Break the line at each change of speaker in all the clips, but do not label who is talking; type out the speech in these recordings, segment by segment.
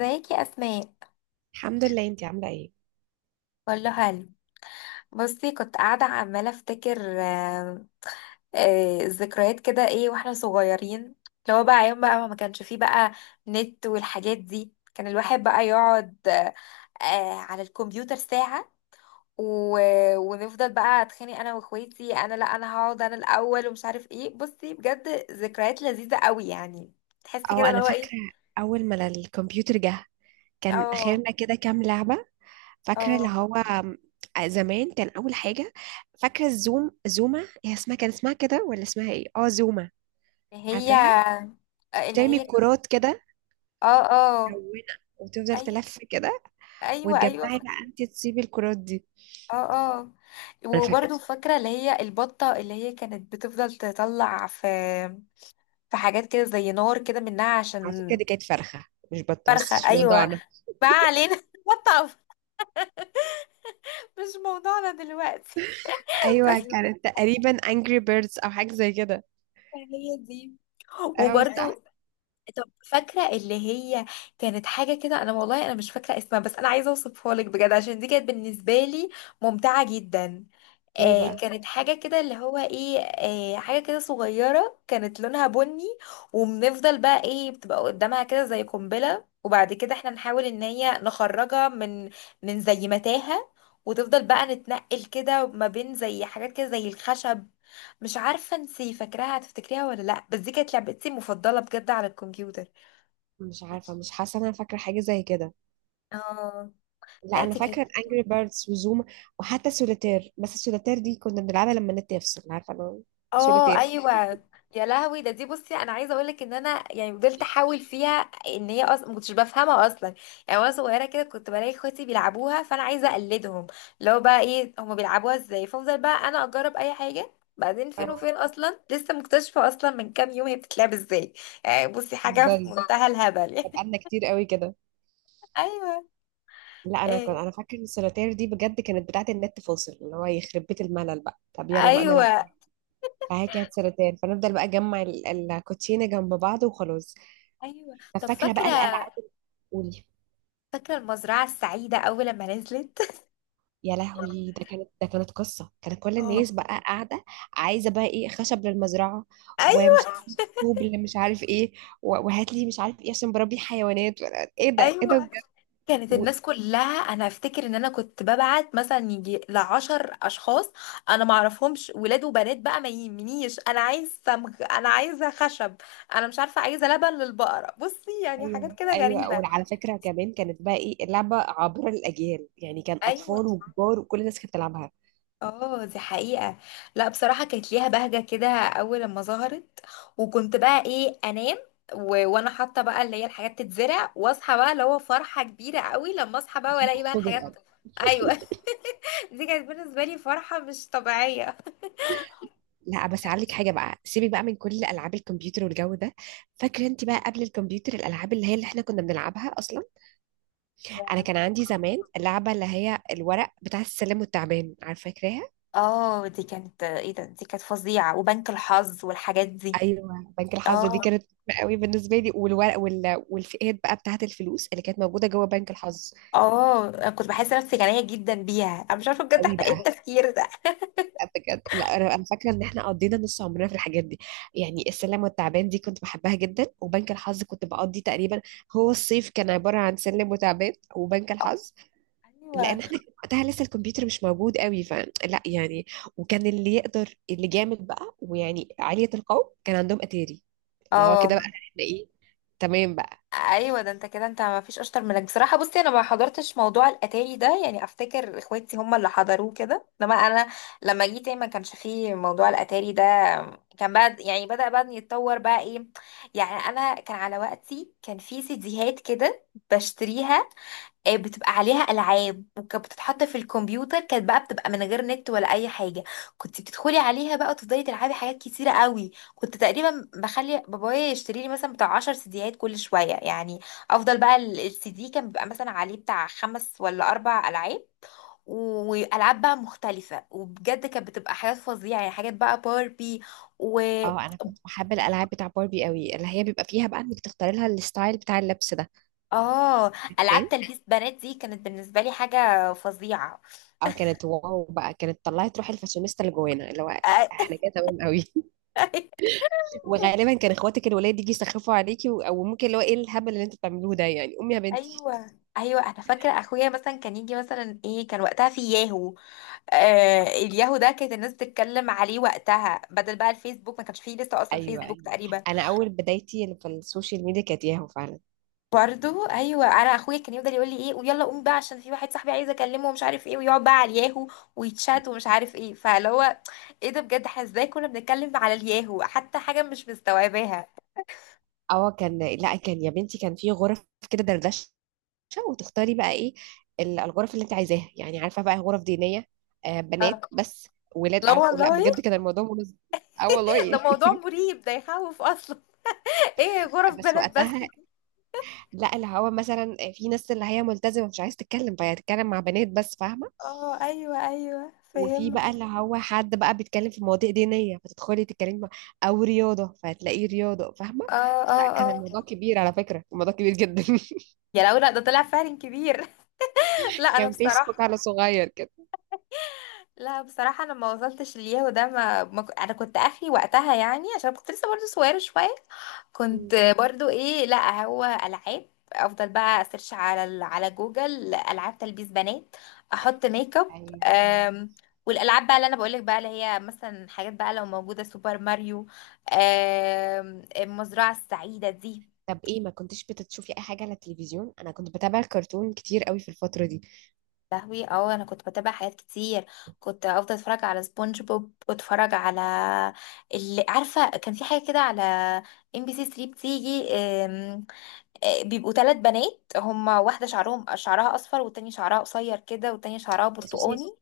ازيك يا اسماء؟
الحمد لله. انتي عاملة ايه؟
كله حلو. بصي كنت قاعده عماله افتكر. الذكريات كده، ايه واحنا صغيرين. اللي هو بقى ايام بقى ما كانش فيه بقى نت والحاجات دي. كان الواحد بقى يقعد على الكمبيوتر ساعه. و... ونفضل بقى اتخانق انا واخواتي، انا لا انا هقعد انا الاول، ومش عارف ايه. بصي بجد ذكريات لذيذه قوي يعني. تحسي كده
اه،
اللي
انا
هو ايه.
فاكرة اول ما الكمبيوتر جه كان
اه،
اخرنا كده كام لعبة. فاكرة اللي
اه،
هو زمان كان اول حاجة. فاكرة الزوم، زوما هي اسمها، كان اسمها كده ولا اسمها ايه؟ اه، زوما،
اللي
عارفاها؟
هي، آه، اللي
بترمي
هي
الكرات كده
اه، اه،
ملونة وتفضل
أيوة.
تلف كده،
ايوه، ايوه،
وتجمعي بقى انتي تصيبي الكرات دي.
اه، اه.
انا فاكرة.
وبرضو فاكره اللي هي البطه، اللي هي كانت بتفضل تطلع في في حاجات كده زي نار كده منها
على
عشان.
فكرة دي كانت فرخة مش بطة، بس
فرخه،
مش
ايوه.
موضوعنا.
ما علينا بطه، مش موضوعنا دلوقتي. بس
ايوه،
أيوة.
كانت تقريبا انجري بيردز او حاجة زي كده.
هي دي.
اه، صح؟
وبرضو، طب فاكره اللي هي كانت حاجه كده. انا والله انا مش فاكره اسمها، بس انا عايزه اوصفها لك بجد، عشان دي كانت بالنسبه لي ممتعه جدا.
ايه بقى؟
كانت حاجة كده اللي هو ايه، حاجة كده صغيرة كانت لونها بني. وبنفضل بقى ايه بتبقى قدامها كده زي قنبلة، وبعد كده احنا نحاول ان هي نخرجها من من زي متاهة. وتفضل بقى نتنقل كده ما بين زي حاجات كده زي الخشب. مش عارفة انتي فاكراها، هتفتكريها ولا لا؟ بس دي كانت لعبتي المفضلة بجد على الكمبيوتر.
مش عارفة، مش حاسة إن أنا فاكرة حاجة زي كده.
اه.
لا،
لا
أنا
دي كانت.
فاكرة أنجري بيردز وزوما، وحتى سوليتير، بس السوليتير دي كنا بنلعبها لما النت يفصل، عارفة؟ أنا
اه.
سوليتير.
ايوه. يا لهوي ده، دي بصي انا عايزه اقول لك ان انا يعني فضلت احاول فيها، ان هي اصلا ما كنتش بفهمها اصلا. يعني وانا صغيره كده كنت بلاقي اخواتي بيلعبوها، فانا عايزه اقلدهم لو بقى ايه هما بيلعبوها ازاي. فافضل بقى انا اجرب اي حاجه. بعدين فين
اه،
وفين، اصلا لسه مكتشفه اصلا من كام يوم هي بتتلعب ازاي. يعني بصي حاجه
بتهزري،
في منتهى الهبل
ده
يعني.
بقالنا كتير قوي كده.
ايوه.
لا، أنا كنت
إيه.
أنا فاكرة إن السوليتير دي بجد كانت بتاعة النت فاصل، اللي هو يخرب بيت الملل بقى، طب يلا بقى نلعب.
ايوه،
فهي كانت سوليتير، فنفضل بقى نجمع الكوتشينة جنب بعض وخلاص.
ايوه.
طب
طب
فاكرة بقى
فاكره،
الألعاب، قولي.
فاكره المزرعه السعيده اول لما نزلت.
يا لهوي، ده كانت قصة، كانت كل الناس
اه.
بقى قاعدة عايزة بقى ايه، خشب للمزرعة،
ايوه،
ومش عارف طوب، اللي مش عارف ايه، وهات لي مش عارف ايه عشان بربي حيوانات، ايه ده، ايه ده
ايوه.
بجد.
كانت
و...
الناس كلها. انا افتكر ان انا كنت ببعت مثلا يجي لـ 10 اشخاص انا معرفهمش، ولاد وبنات بقى ما يهمنيش. انا عايز سمغ، انا عايزه خشب، انا مش عارفه عايزه لبن للبقره. بصي يعني
ايوه
حاجات كده
ايوه،
غريبه.
وعلى فكرة كمان كانت بقى ايه، اللعبة عابرة للأجيال يعني، كان
ايوه.
أطفال وكبار وكل الناس كانت بتلعبها.
اه دي حقيقه. لا بصراحه كانت ليها بهجه كده اول لما ظهرت. وكنت بقى ايه انام وانا حاطه بقى اللي هي الحاجات تتزرع، واصحى بقى اللي هو فرحه كبيره قوي لما اصحى بقى
عشان
والاقي بقى
تحصد
الحاجات.
الأرض.
ايوه. دي كانت بالنسبة لي فرحة مش طبيعية.
لا، بس هقول لك حاجة بقى، سيبي بقى من كل ألعاب الكمبيوتر والجو ده، فاكرة انت بقى قبل الكمبيوتر الألعاب اللي احنا كنا بنلعبها أصلا؟ انا كان عندي زمان اللعبه اللي هي الورق بتاع السلم والتعبان، عارفه، فاكراها؟
اه دي كانت، ايه ده، دي كانت فظيعة. وبنك الحظ والحاجات دي.
ايوه، بنك الحظ دي
اه.
كانت مهمة قوي بالنسبه لي، والورق والفئات بقى بتاعه الفلوس اللي كانت موجوده جوه بنك الحظ.
اه، أنا كنت بحس نفسي غنية جدا بيها. انا مش عارفة بجد،
قوي
احنا ايه
بقى.
التفكير ده.
بجد، لا انا، أنا فاكره ان احنا قضينا نص عمرنا في الحاجات دي، يعني السلم والتعبان دي كنت بحبها جدا، وبنك الحظ كنت بقضي تقريبا، هو الصيف كان عباره عن سلم وتعبان وبنك الحظ، لان
ايوه.
احنا كان وقتها لسه الكمبيوتر مش موجود قوي، فلا يعني. وكان اللي يقدر، اللي جامد بقى ويعني عالية القوم، كان عندهم اتاري، اللي هو كده بقى
اه.
احنا ايه، تمام بقى.
ايوه ده، انت كده انت ما فيش اشطر منك بصراحه. بصي انا ما حضرتش موضوع الاتاري ده، يعني افتكر اخواتي هم اللي حضروه كده، انما انا لما جيت ما كانش فيه موضوع الاتاري ده. كان بقى يعني بدا بقى يتطور بقى ايه. يعني انا كان على وقتي كان في سيديهات كده بشتريها. بتبقى عليها العاب، وكانت بتتحط في الكمبيوتر. كانت بقى بتبقى من غير نت ولا اي حاجه. كنت بتدخلي عليها بقى وتفضلي تلعبي حاجات كتيره قوي. كنت تقريبا بخلي بابايا يشتري لي مثلا بتاع 10 سيديات كل شويه يعني. افضل بقى السي دي كان بيبقى مثلا عليه بتاع خمس ولا اربع العاب. والعاب بقى مختلفه، وبجد كانت بتبقى حاجات فظيعه، يعني حاجات بقى باربي و
اه، انا كنت بحب الالعاب بتاع باربي قوي، اللي هي بيبقى فيها بقى انك تختاري لها الستايل بتاع اللبس ده.
اه. العاب
تمام.
تلبيس بنات دي كانت بالنسبه لي حاجه فظيعه.
اه، كانت واو بقى، كانت طلعت روح الفاشونيستا اللي جوانا، اللي هو احنا كده تمام قوي. وغالبا كان اخواتك الولاد يجي يسخفوا عليكي، او ممكن اللي هو ايه، الهبل اللي انتوا بتعملوه ده يعني، امي يا بنتي.
ايوه. ايوه انا فاكره اخويا مثلا كان يجي مثلا ايه، كان وقتها في ياهو. الياهو ده كانت الناس بتتكلم عليه وقتها، بدل بقى الفيسبوك ما كانش فيه لسه اصلا
ايوه،
فيسبوك
ايوه.
تقريبا.
انا اول بدايتي اللي في السوشيال ميديا كانت ياهو فعلا.
برضو ايوه، انا اخويا كان يفضل يقول لي ايه، ويلا قوم بقى عشان في واحد صاحبي عايز اكلمه ومش عارف ايه، ويقعد بقى على الياهو ويتشات ومش عارف ايه. فاللي هو ايه ده بجد، احنا ازاي كنا بنتكلم على الياهو، حتى حاجه مش مستوعباها.
اه، كان، لا، كان يا بنتي، كان في غرف كده دردشه، وتختاري بقى ايه، الغرف اللي انت عايزاها، يعني عارفه بقى، غرف دينيه، آه،
اه.
بنات بس، ولاد،
لا
عارف؟ لا
والله.
بجد، كان الموضوع منظم. اه
ده
والله.
موضوع مريب، ده يخوف اصلا. ايه، غرف
بس
بلد بس؟
وقتها، لا، اللي هو مثلا في ناس اللي هي ملتزمه مش عايزه تتكلم، فهي هتتكلم مع بنات بس، فاهمه؟
اه ايوه، ايوه
وفي بقى
فهمت.
اللي هو حد بقى بيتكلم في مواضيع دينية، فتدخلي تتكلمي مع، أو رياضة، فهتلاقيه رياضة، فاهمة؟
اه، اه،
فلا، كان
اه.
الموضوع كبير، على فكرة الموضوع كبير جدا.
يا لو لا، ده طلع فعلا كبير. لا انا
كان فيسبوك
بصراحه.
على صغير كده.
لا بصراحه انا ما وصلتش للياهو ده، ما, ما ك- انا كنت اخري وقتها يعني، عشان كنت لسه برضه صغيره شويه.
مم.
كنت برضه ايه، لا هو العاب. افضل بقى اسيرش على على جوجل العاب تلبيس بنات، احط ميك اب.
أيوة، أيوة.
أم، والالعاب بقى اللي انا بقولك بقى اللي هي مثلا حاجات بقى لو موجوده، سوبر ماريو، المزرعه السعيده دي.
طب ايه، ما كنتش بتشوفي اي حاجه على التلفزيون؟ انا كنت بتابع كرتون كتير قوي في الفتره دي.
لهوي، اه انا كنت بتابع حاجات كتير. كنت افضل اتفرج على سبونج بوب واتفرج على اللي عارفه كان في حاجه كده على ام بي سي 3 بتيجي. أم، آه، بيبقوا ثلاث بنات هما، واحده شعرهم شعرها اصفر، والتانية شعرها قصير كده، والتانية شعرها
اساسي.
برتقاني.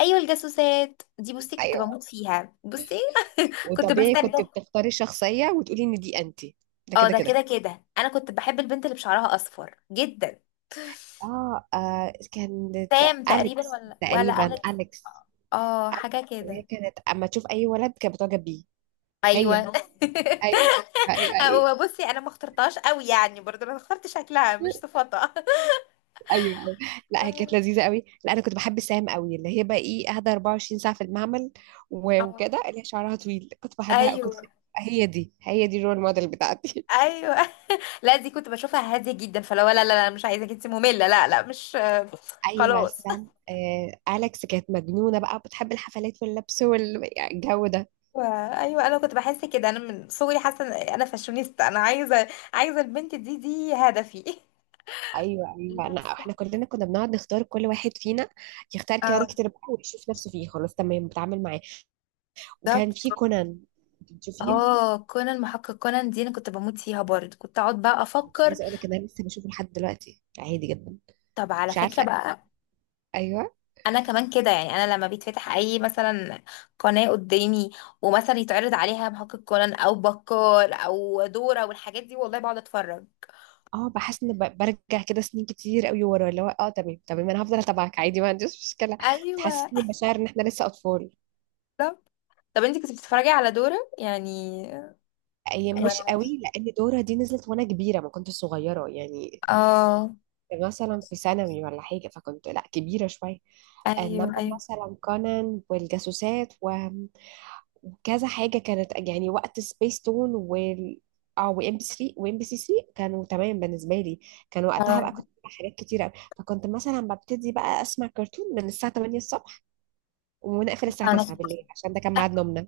ايوه، الجاسوسات دي بصي كنت
ايوه،
بموت فيها. بصي كنت
وطبيعي
بستنى.
كنت بتختاري شخصيه وتقولي ان دي انت. ده
اه
كده
ده
كده.
كده كده. انا كنت بحب البنت اللي بشعرها اصفر جدا.
اه، كانت
سام تقريبا
اليكس
ولا
تقريبا،
اليكس.
اليكس.
اه حاجه
هي
كده.
كانت اما تشوف اي ولد كانت بتعجب بيه، هي. ايوه،
ايوه.
ايوه، ايوه، ايوه.
هو بصي انا ما اخترتهاش قوي يعني، برضه انا اخترت شكلها مش صفاتها.
أيوة. لا، هي كانت
اه.
لذيذه قوي. لا، انا كنت بحب سام قوي، اللي هي بقى ايه، قاعده 24 ساعه في المعمل،
آه.
وكده، اللي هي شعرها طويل، كنت بحبها،
ايوه.
هي دي الرول موديل بتاعتي.
ايوه. لا دي كنت بشوفها هاديه جدا، فلو لا لا لا مش عايزاك انت ممله. لا لا مش.
ايوه،
خلاص.
سام، اليكس كانت مجنونه بقى، بتحب الحفلات واللبس والجو ده.
ايوه. أيوة، انا كنت بحس كده انا من صغري حاسه إن انا فاشونيستا، انا عايزه، عايزه البنت دي دي هدفي.
ايوه ايوه،
لا
لا احنا
صح.
كلنا كنا بنقعد نختار، كل واحد فينا يختار
اه
كاركتر بقى ويشوف نفسه فيه، خلاص تمام، بتعامل معاه. وكان
بالظبط.
في كونان، بتشوفيه؟
اه كونان، محقق كونان دي انا كنت بموت فيها برضه. كنت اقعد بقى
مش
افكر.
عايزه اقول لك ان انا لسه بشوفه لحد دلوقتي عادي جدا.
طب على
مش
فكره
عارفه.
بقى،
ايوه.
انا كمان كده يعني. انا لما بيتفتح اي مثلا قناه قدامي، ومثلا يتعرض عليها محقق كونان او بكار او دورة والحاجات دي، والله بقعد اتفرج.
اه، بحس ان برجع كده سنين كتير قوي ورا، اللي هو اه، تمام تمام، انا هفضل اتابعك عادي، ما عنديش مشكله،
ايوه.
تحسسني بمشاعر ان احنا لسه اطفال.
طب، طب انت كنت بتتفرجي على دورة يعني؟
ايام مش قوي، لان دورة دي نزلت وانا كبيره، ما كنتش صغيره يعني،
اه.
مثلا في ثانوي ولا حاجه، فكنت لا، كبيره شويه. انما
ايوه، ايوه.
مثلا كونان والجاسوسات، و وكذا حاجة كانت يعني وقت سبيس تون اه، وام بي 3 وام بي سي 3 كانوا تمام بالنسبة لي. كان وقتها بقى
اه.
كنت بتابع حاجات كتيرة أوي، فكنت مثلا ببتدي بقى اسمع كرتون من الساعة 8 الصبح، ونقفل الساعة 9 بالليل، عشان ده كان ميعاد نومنا.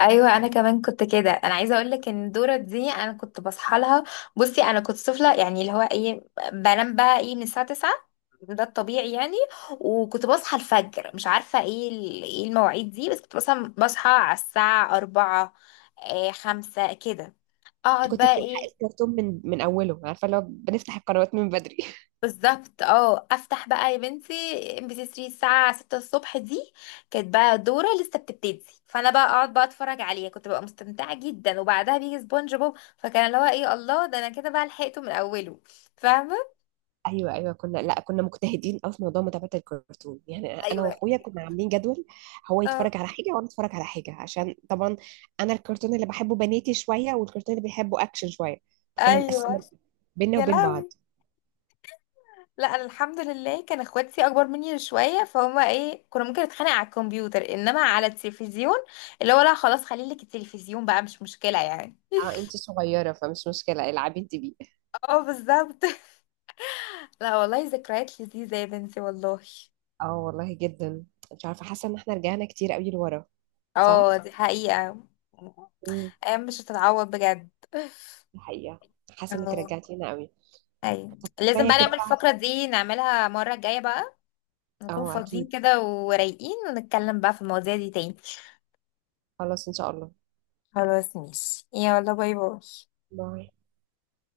ايوه انا كمان كنت كده. انا عايزه اقول لك ان دورة دي انا كنت بصحى لها. بصي انا كنت طفله يعني، اللي هو ايه، بنام بقى ايه من الساعه 9، ده الطبيعي يعني. وكنت بصحى الفجر، مش عارفه ايه ايه المواعيد دي، بس كنت مثلا بصحى على الساعه 4، 5 كده.
كنت
اقعد
كنت
بقى
بنلحق
ايه.
الكرتون من اوله، عارفة؟ لو بنفتح القنوات من بدري.
بالظبط. اه افتح بقى يا بنتي، ام بي سي 3 الساعه 6 الصبح دي كانت بقى دوره لسه بتبتدي، فانا بقى اقعد بقى اتفرج عليها كنت ببقى مستمتعه جدا. وبعدها بيجي سبونج بوب، فكان اللي هو ايه الله، ده انا كده بقى لحقته من اوله، فاهمه؟
ايوه، ايوه، كنا، لا، كنا مجتهدين قوي في موضوع متابعه الكرتون، يعني انا
ايوه.
واخويا كنا عاملين جدول، هو يتفرج
اه.
على حاجه وانا اتفرج على حاجه، عشان طبعا انا الكرتون اللي بحبه بناتي شويه، والكرتون اللي بيحبه اكشن شويه، فكنا
ايوه.
مقسمين بينا
يا
وبين بعض.
لهوي. لا انا الحمد لله كان اخواتي اكبر مني شويه، فهم ايه، كنا ممكن نتخانق على الكمبيوتر انما على التلفزيون، اللي هو لا خلاص خليلك التلفزيون بقى مش مشكله يعني.
اه، انت صغيره فمش مشكله، العبي انت بيه.
اه بالظبط. لا والله ذكريات لذيذة يا بنتي والله.
اه والله، جدا. مش عارفه، حاسه ان احنا رجعنا كتير قوي لورا.
اه
صح.
دي حقيقة.
امم.
ايام مش هتتعوض بجد.
الحقيقه، حاسه انك
اه.
رجعتينا قوي.
ايوه.
طب
لازم
كفايه
بقى
كده
نعمل
بقى.
الفقرة دي نعملها المرة الجاية بقى، نكون
اه
فاضيين
اكيد،
كده ورايقين، ونتكلم بقى في المواضيع دي تاني.
خلاص ان شاء الله.
خلاص ماشي، يلا باي باي.
باي.